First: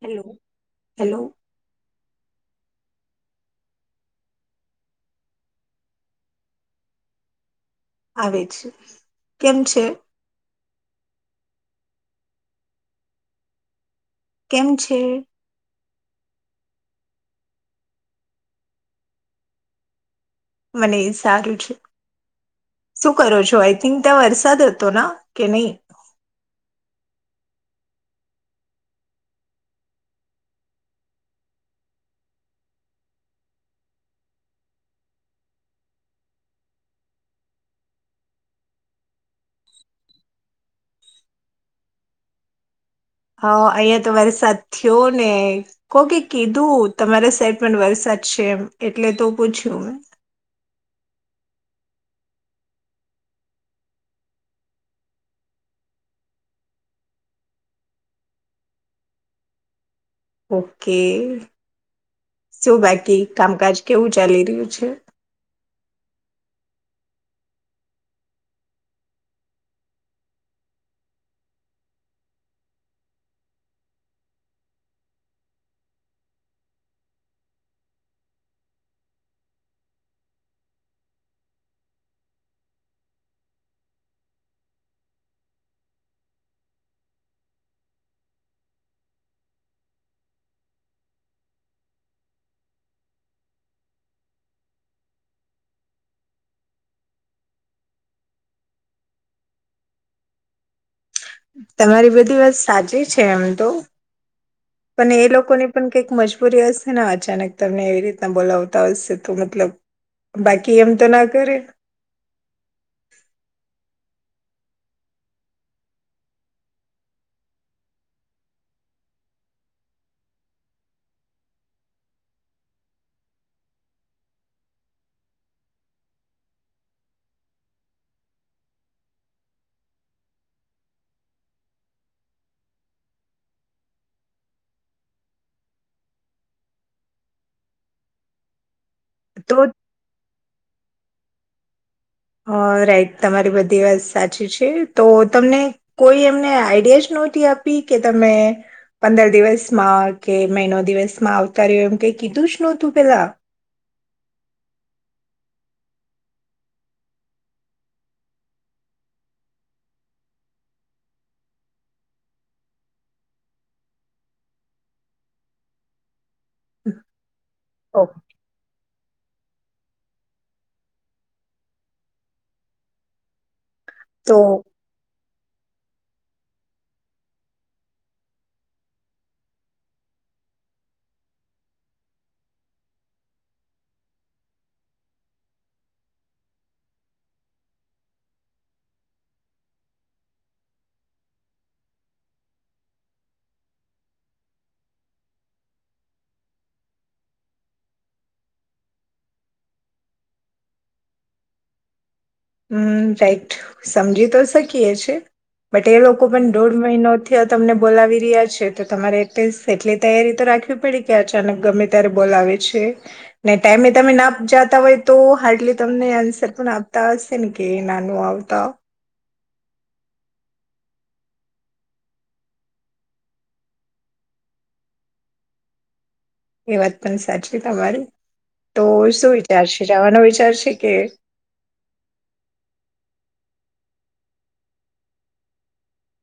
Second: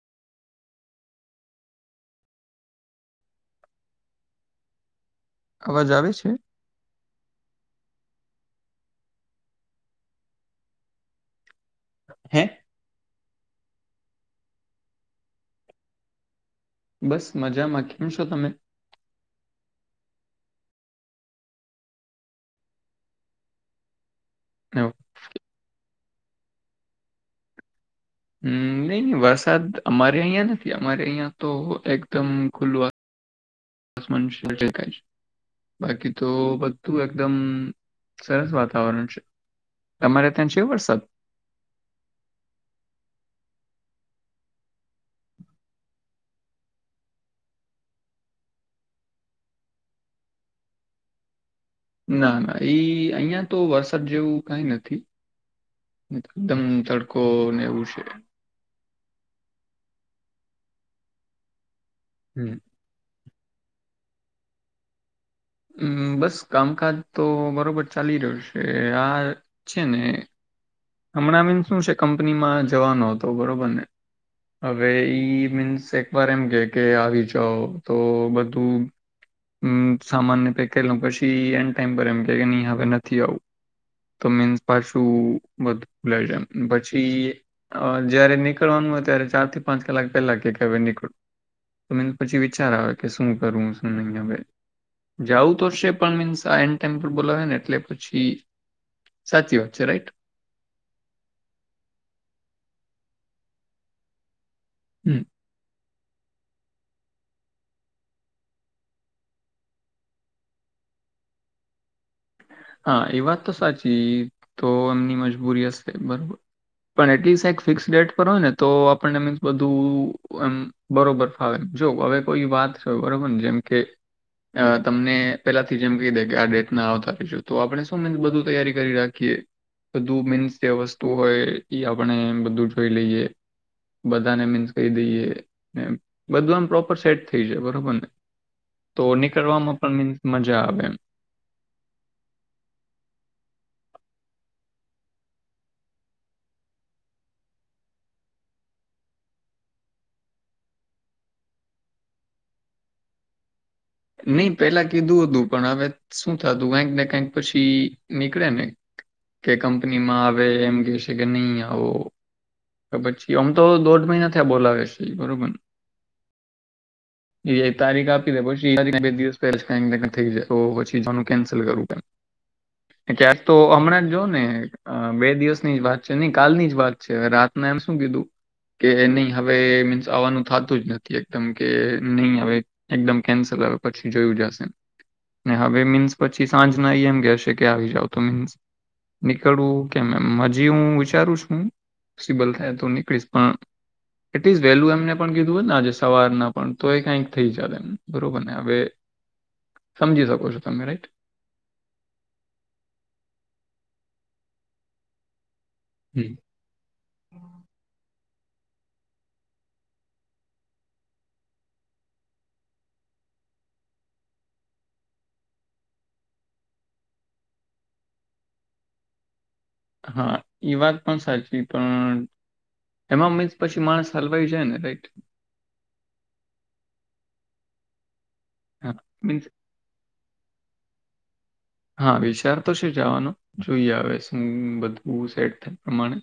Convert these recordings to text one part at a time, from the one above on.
Hello. Hello. અવાજ આવે છે. આવે છે કેમ છે? હે. કેમ છે? બસ મજામાં કેમ છો તમે? મને એ સારું છે શું કરો છો આઈ થિંક ત વરસાદ એવું. હતોના કે નહી. હમ નહી નહી વરસાદ અમારે અહીંયા નથી. અમારે અહિયાં તો એકદમ ખુલ્લુંસ બાકી તો બધું એકદમ સરસ વાતાવરણ છે તમારે ત્યાં છે વરસાદ? હા અહિયાં તો વરસાદ થયો ને કોકે કીધું તમારા સાઈડ પણ વરસાદ છે એમ એટલે તો પૂછ્યું મેં. ના ના એઈ અહં તો વરસાદ જેવું કઈ નથી એકદમ તડકો ને એવું છે. ઓકે. હમ શું બાકી? કામકાજ કેવું ચાલી રહ્યું છે? હમ્મ બસ કામકાજ તો બરોબર ચાલી રહ્યું છે આ છે ને. હમણાં આ મીન્સ શું છે કંપનીમાં જવાનો હતો બરોબર ને હવે ઈ મીન્સ એક વાર એમ કે કે આવી જાઓ તો બધું સામાનને પેક કરીલ પછી એ ટાઈમ પર એમ કે નહી હવે નથી આવું તો મીન્સ પાછું બધુંલામ પછી જયારે નીકળવાનું હોય ત્યારે ચાર થી પાંચ કલાક પહેલા કે હવે નીકળો‌ એમ પછી વિચાર આવે કે શું કરવું શું નહી હ જવું તો હશે પણ મીન્સ આ એન્ડ ટાઈમ પર બોલાવેને એટલે પછી સાચી વાત છે રાઈટ. તમારી બધી વાત સાચી છે એમ તો પણ હમ એ લોકોને પણ કઈક મજબૂરી હશે ને અચાનક તમને એવી રીતના બોલાવતા હશે તો મતલબ બાકી એમ તો ના કરે. હા એ વાત તો સાચી તો એમની મજબૂરી હશે બરોબર પણ એટલીસ્ટ એક ફિક્સ ડેટ પર હોય ને તો આપણને એ બધું એમ બરોબર ફાવે જો હવે કોઈ વાત હોય બરોબર ને જેમ કે તમને પેલાથી જેમ કહી દે કે આ ડેટ ના આવતાજ તો આપણે શું મીન્સ બધું તૈયારી કરી રાખીએ બધું મીન્સ જે વસ્તુ હોય એ આપણે બધું જોઈ લઈએ બધાને મીન્સ કહી દઈએ બધું આમ પ્રોપર સેટ થઈ જાય બરોબર ને. તો તો નીકળવામાં પણ મીન્સ મજા આવે એમ. હ રાઈટ તમારી બધી વાત સાચી છે તો તમને કોઈ એમને આઈડિયા જ નહોતી આપી કે તમે પંદર દિવસમાં કે મહિનો દિવસમાં આવતા રહ્યો એમ કઈ કીધું જ નહતું પેલા? નહી પેલા કીધું હતું્ પણ હવે શું થતું કંક ને કઈક પછી નીકળે ને કે કંપનીમાં આવે એમ કે છે કે નહી આવો. પછી આમ તો દોઢ મહિના થયા બોલાવે છે બરોબરને. એ ઓ. તારીખ આપી ને પછી જ ચી કન્સલ કરું ક્યાંક તો હમણાં જો તો ને બે દિવસ ની જ વાત છે નહી કાલની જ વાત છે હવે મે એમ શું કીધું કે નહી હવે મીન્સ આવવાનું થતું જ નથી એકદમ કે નહી હવે એકદમ કેન્સલ આવે પછી જોયું જશે ને હવે મીન્સ પછી સાંજના એમ કહેશે કે આવી જાવ તો મીન્સ નીકળવું કેમ એમ હજી હું વિચારું છું. પોસિબલ થાય તો નીકળીશ પણ એટલીસ્ટ વહેલું એમને પણ કીધું હોય ને આજે સવારના પણ તો એ કઈક થઈ જલે એમ બરોબર ને હવે સમજી શકો છો તમે રાઈટ. હમ્મ રાઈટ સમજી તો શકીએ છે. બટ એ લોકો હમ પણ દોઢ મહિનોથી તમને બોલાવી રિયા છે. તો તમારે એટલીસ્ટ એટલી તૈયારી તો રાખવી પડી કે અચાનક ગમે ત્યારે બોલાવે છે ને ટાઈમે તમે ના જતા હોય તો હાર્ડલી તમને આન્સર પણ આપતા હશે. ત કે નાનું આવતા. હા એ વાત પણ સાચી પણ એમાં મ પછી માણસ હલવાઈ જાય ને રાઈટ એ વાત પણ સાચી તમારી તો હા શું મીન્સ વિચારશે જવાનો વિચાર ચર્શિકે હા વિચાર તો છે જવાનો જોઈએ હવે શું બધું સેટ થાય પ્રમાણે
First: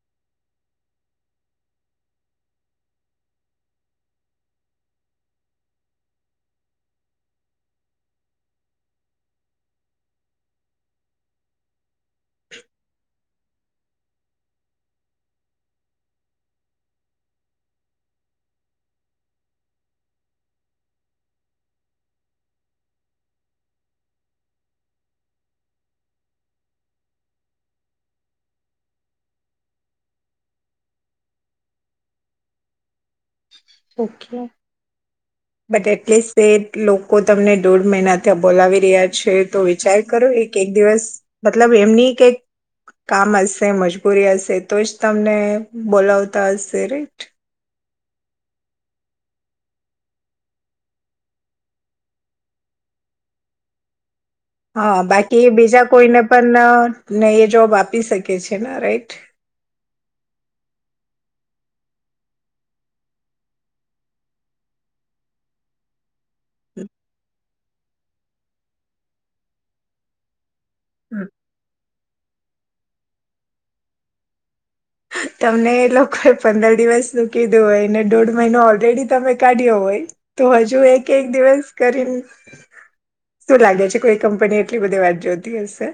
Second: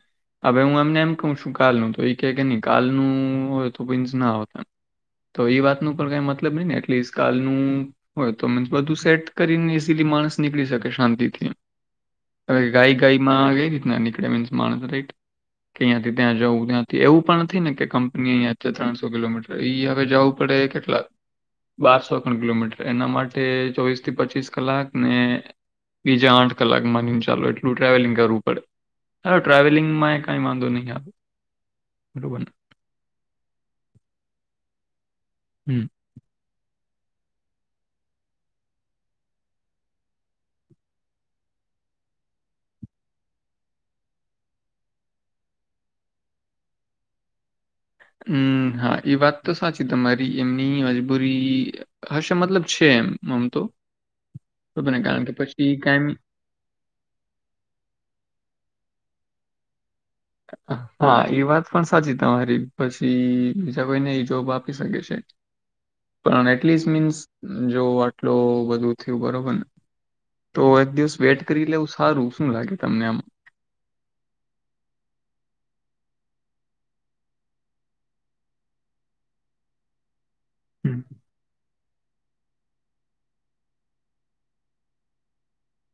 હ હું એમને એમ કહ છું કાલનું તો એ કે કે નહી કાલનું હોય તો મીન્સ ના હોતા તો એ વાતનું પર કઈ મતલબ નહી ને એટલી કાલનું હોય તો મીન્સ બધું સેટ કરીને ઈઝીલી માણસ નીકળી શકે શાંતિથી હવે ગાય ગાયમાં એવી રીતના નીકળે મીન્સ માણસ રાઈટ કે અહીંથી ત્યાં જવું ત્યાંથી એવું પણ નથી ને કે કંપની અહીંયા છે ત્રણસો કિલોમીટર ઈ હવે જવું પડે કેટલા બારસોખણ કિલોમીટર એના માટે ચોવીસ થી પચીસ કલાક બીજા આઠ કલાક માની ચાલ એટલું ટ્રાવેલિંગ કરવું પડે ચાલ ટ્રાવેલિંગમાં કઈ વાંધો નહી આવે બરોબરને ઓખ હમ બટ એટલીે લોકો તમને દોઢ મહિના ત્યાં બોલાવી રહ્યા છે તો વિચાર કરો એક એક દિવસ મતલબ એમની કઈક કામ હશે મજબૂરી હશે તો જ તમને બોલાવતા હશે. રાઈટ હમ હા એ વાત તો સાચી તમારી એમની મજબૂરી હશે મતલબ છે એમ આમ તો બને હા કારણ કે બાકી પછી બીજા કાયમી કોઈને પણને એ જોબ આપી શકે છે ને રાઈટ હા એ વાત પણ સાચી તમારી પછી બીજા કોઈને એ જોબ આપી શકે છે પણ એટલીસ્ટ મીન્સ જો આટલો બુ થયું બરોબરને તો એક દિવસ વેટ કરી લઉં સારું શું લાગે તમને આમાં તમને એ લોકોએ પંદર દિવસનું કીધું હોય ને દોઢ મહિનો ઓલરેડી તમે કાઢ્યો હોય તો હજુ હમ્મ. એક એક દિવસ કરીને શું લાગે છે કોઈ કંપની એટલી બધી વાત જોતી હશે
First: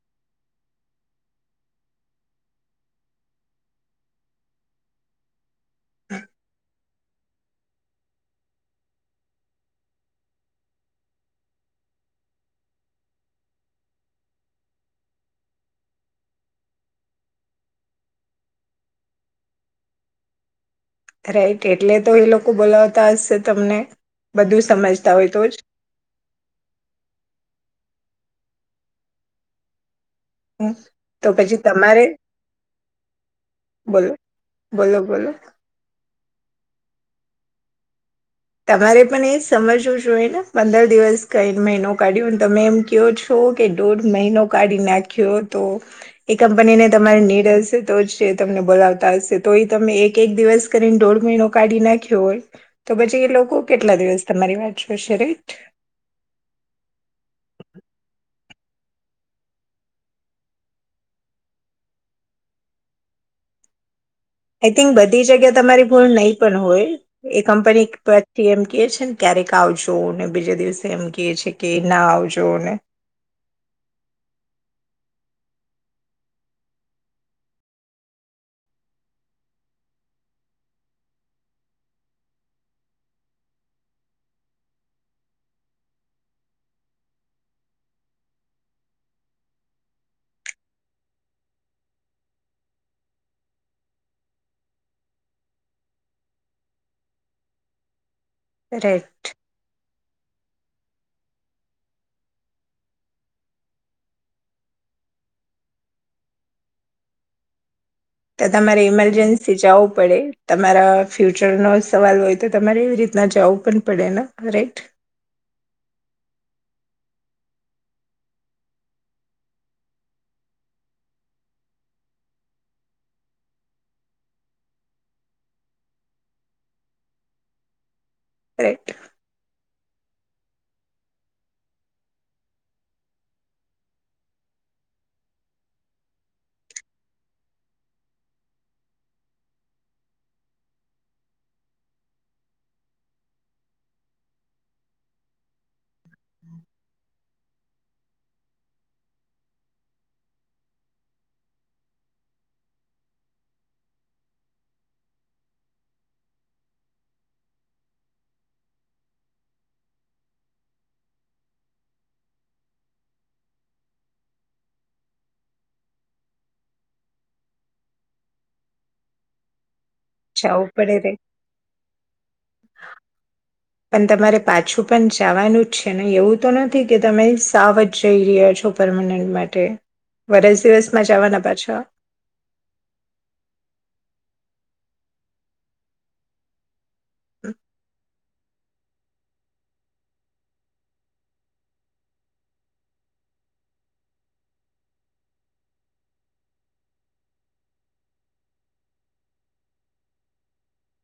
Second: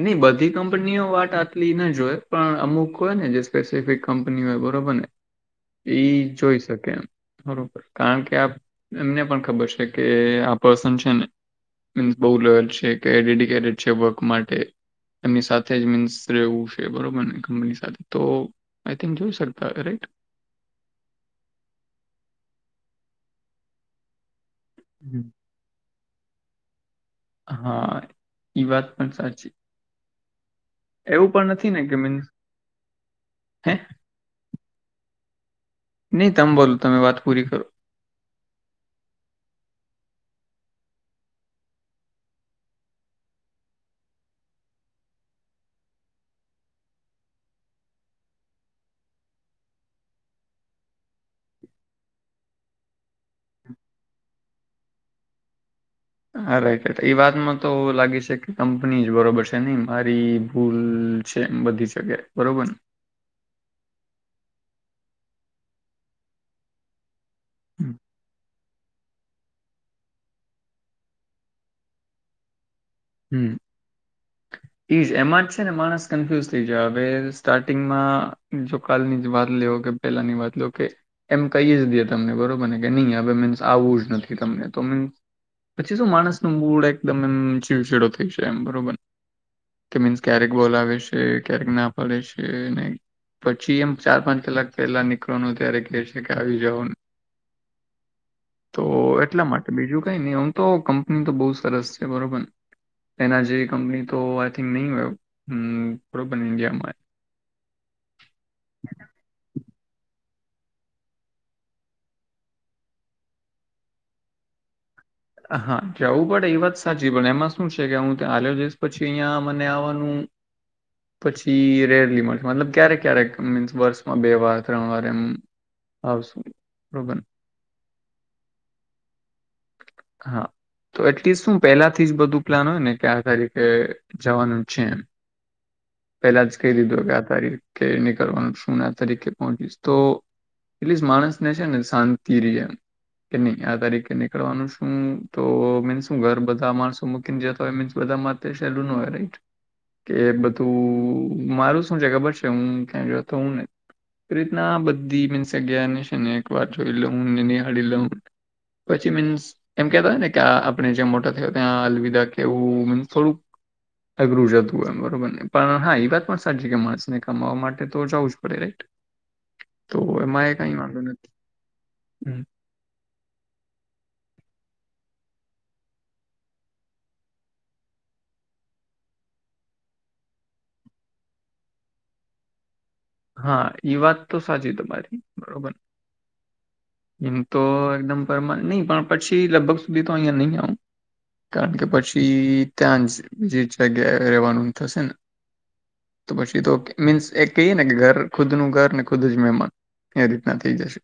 નહી બધી કંપનીઓ વાત આટલી ના જોય પણ અમુક હોય ને જે સ્પેસિફિક કંપની હોય બરોબર ને એ જોઈ શકે એમ બબ કારણ કે એમને પણ ખબર છે કે આ પર્સન છે ને મીન્સ બહ લેલ છે કે, ડેડિકેટેડ છે વર્ક માટે એમની સાથે જ મીન્સ રહેવું છે બરોબરને કંપની સાથે તો આઈ થિક જોઈ શકતા રાઈટ રાઈટ એટલે તો એ લોકો બોલાવતા હશે તમને બધું સમજતા હમ. હોય તો જ હા એઈ વાત પણ સાચી હ તો એવું પણ પછી નથી ને કે તમારે મીન્સ હે બોલો બોલો બોલો નહી તમ બોલ તમે વાત પૂરી કરો તમારે પણ એ સમજવું જોએ ને પંદર દિવસ કને મહિનો કાઢ્યો તમે એમ કો છો કે દોઢ મહિનો કાઢી નાખ્યો તો એ કંપનીને તમારી નીડ હશે તો જ તમને બોલાવતા હશે તો એ તમે એક એક દિવસ કરીને દોઢ મહિનો કાઢી નાખ્યો હોય તો પછી એ લોકો કેટલા દિવસ તમારી વાત છેશે રટ હા રાઈટ રાઈટ એ વાતમાં તો લાગે છે કે કંપની જ બરોબર છે નહી મારી ભૂલ છે એ બધી જગ્યા બરોબરને આઈ થિંક બધી જગ્યા તમારી ભૂણ નહી પણ હોય એ કંપની હમ પછી એમ ક છે ને ક્યારેક આવજો ને બીજા દિવસે એમ ક છે કે ના આવજો ને હમ ઈજ એમાં જ છે ને માણસ કન્ફ્યુઝ થઈ જાય હવે સ્ટાર્ટિંગમાં જો કાલની જ વાત લેવ કે પહેલાની વાત લે કે એમ કહી જ દે તમને બરોબર ને કે નહી હવે મીન્સ આવું જ નથી તમને તો મીન્સ પછી શું માણસ ન મૂડ એકદમ એમ છડો થઈ છે એમ બરોબર કે મીન્સ ક્યારેક બોલ આવે છે ક્યારેક ના ફડે છે પછી એમ ચાર પાંચ કલાક પહેલા નીકળવાનું ત્યારે કે છે કે આવી જવ તો રાઈટ એટલા માટે બીજું કઈ ન એમ તો કંપની તો બહુ સરસ છે બરોબર ને એના જેવી કંપની તો આઈ થિંક નહી હોય થોડ પણ ઈન્ડિયામાં તો તમારે ઇમરજન્સી જવું પડે તમારા ફ્યુચરનોો સવાલ હોય તો તમારે એવી રીતના જવું પણ પડે ને રાઈટ હા જવું પડે એ વાત સાચી પડ એમાં શું છે કે હું ત્યાં હાલ્યો જઈશ પછી અહિયાં મને આવવાનું પછી રેરલી મળશે મતલબ ક્યારેક ક્યારેક મીન્સ વર્ષમાં બે વાર ત્રણ વાર એમ આવશું બબર રટ હા તો એટલીસ્ટ શું પહેલાથી જ બધું પ્લાન હોય ને કે આ તારીકેે જવાનું છે એમ પહેલા જ કહી દીધું કે આ તારીખે નીકળનું શુંને આ તારીકે પહોચીશ તો એટ માણસને છે ને શાંતિ ર એમ કે નહી આ તારીકે ની કરવાનું શું તો ઘર બધા માણસો ઇન્ડિયા તો એને બધા માટે સહેલું ન હોય રાઈટ. કે બધું, મારું શું છે ખબર છે હું કતો. હોઉ ને એ રીતના બધી મીન્સ અગને એક વાર જોઈ લઉને, નિહાળી લઉ. પછી મીન્સ એમ કેતા હોય ને કે આપણે જ્યાં મોટા થયા, ત્યાં અલવિદા કેવું મી થોડુંક અઘરું જતું હોય બરોબરને પણ હા એ વાત પણ સાચી કે માણસને કમાવા માટે તો જવું જ પડે રાઈટ. તો એમાં એ જવું કઈ પડે વાંધો રાઈટ નથી. હમ પણ તમારે પાછું પણ જવાનું જ છે, ને એવું તો નથી કે તમે સાવ જ જઈ રહ્યા છો પરર્મનન્ટ, માટે વરસ દિવસમાં જવાના પાછા? હા એઈ વાત તો સાચી તમારી બરોબર. એમ તો એકદમ નહી પણ પછી લગભગ સુધી તો અહી નહી આવ, કારણ કે પછી ત્યાં જ બ જગ્યા રવાનું થશે ને તો પછી, તો મીન્સ એ કહી ઘર ખુદ નું ઘર ને ખુદ જ મહેમાન એ રીતના થઈ જશે.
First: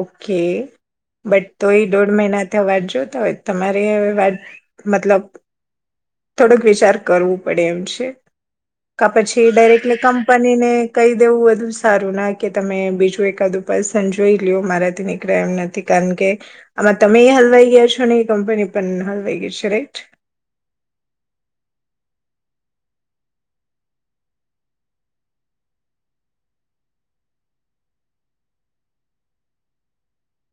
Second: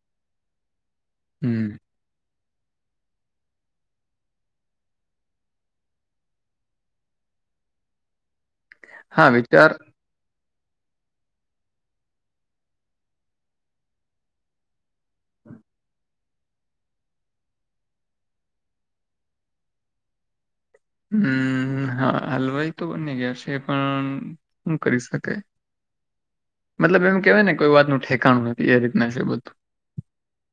ઓકે! બટ તો હમ એ દોઢ મહિના વાત જો તો હોય તમારે વા મતલબ થોડોક વિચાર કરવું પડે એમ છે. કા હા પછી વિચાર ડાયરેક્ટલી કમ બનીને કહી દેવું બધુ સારું ના કે તમે બીજું એકાદું પર્સન જોઈ. મારાથી નીકળ્યા એમ નથી કારણ કે આમાં તમે એ હલવાઈ ગયા છો, ને એ કંપની પણ હલવાઈ ગઈ છે. રાઈટ! હમ હા હલવાઈ તો બની ગયા છે, પણ શું કરી શકે મતલબ એમ કેવાય ને કોઈ વાતનું ઠેકાણું નથી, એ રીતના છે બધું.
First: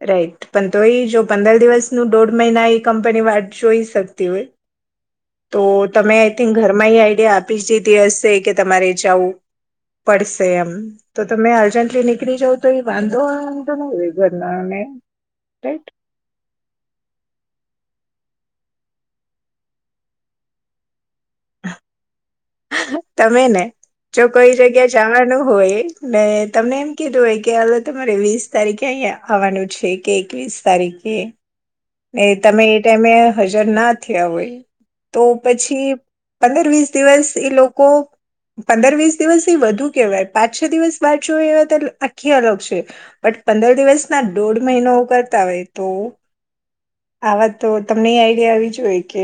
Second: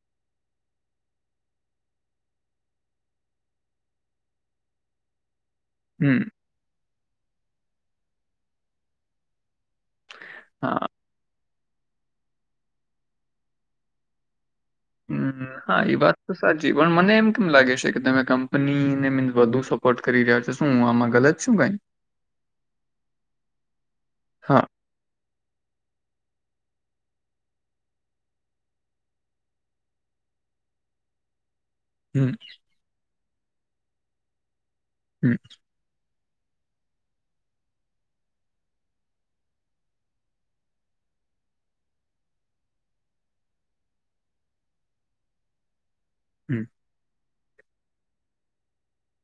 રાઈટ પણ તો એ જો પંદર દિવસનું દોઢ મહિના એ કંપની વાત જોઈ શકતી હોય. તો તમે હમ આઈ થિંક ઘરમાં આ એ આપણી સ્થિતિ હશે કે તમારે જાવું પડે પડશે એમ હા તો તમે જલ્દી નીળી જાવ, તો એ વાંધો વાંધો ન ઘરનાને હમ હા રાઈટ એ વાત તો સાચી પણ મને એમ એમ લાગે છે કે તમે કંપની ને મીન્સ વધુ સપોર્ટ કરી રહ્યા છો. શું આમાં ગલત? શું ભાઈ? તમે ને જો કોઈ હા જગ્યા જવાનું હોય ને તમને એમ કીધું હોય કે હવે તમારે વીસ તારીખે અહિયાં આવવાનું છે, કે એકવીસ તારીખે એ હમ તમે એ ટાઈમે હજર ના થયા હોય. તો હમ પછી પંદર વીસ દિવસ એ લોકો, પંદર વીસ દિવસ એ વધુ કેહેવાય પાંચ - છ દિવસ વાટ જો એવા તો આખી અલગ છે. પણ પંદર દિવસના દોઢ મહિનો કરતા હોય તો હમ. આવા તો તમને એ આઈડિયા આવી જોઈએ કે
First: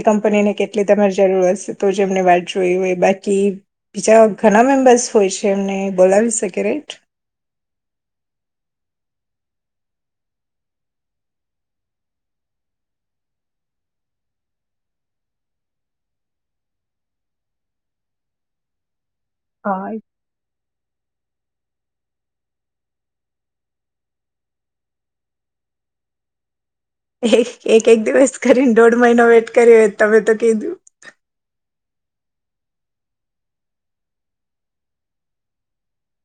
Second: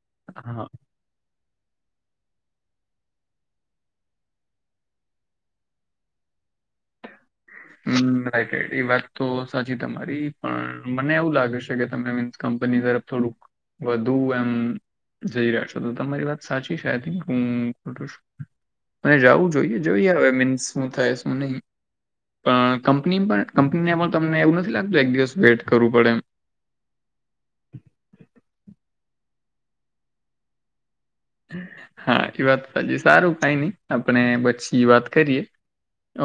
એ કંપની ને હા કેટલી તમારી જરૂર હશે. તો જ એમને વાટ જોઈ હોય બાકી બીજા ઘણા મેમ્બર્સ હોય છે. એમને બોલાવી શકે રાઈટ! હમ રાઈટ રાઈટ એ વાત તો સાચી તમારી પણ મને એવું લાગે છે કે તમે મી કંપની તરફ થોડુંક વધુ એમ જઈ રહ્યા છો. તો તમારી વાત સાચી છે આ થિક હું ખટું છું. અને જવું જોઈએ હા જોઈએ હવે મીન્સ શું થાય શું નહી. પણ કંપની પણ કંપનીને પણ તમને એવું નથી લાગતું એક દિવસ વેઇટ કરવું પડે એમ. એક એક એક દિવસ કરીને દોઢ મહિનો વેટ. કર તમે તો કેું. હા એ વાત સાજીી સારું કઈ નઈ આપણે પછી વાત કરીએ.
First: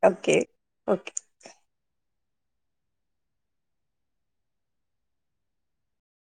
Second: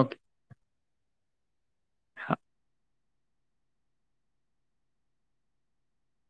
Okay okay. હા.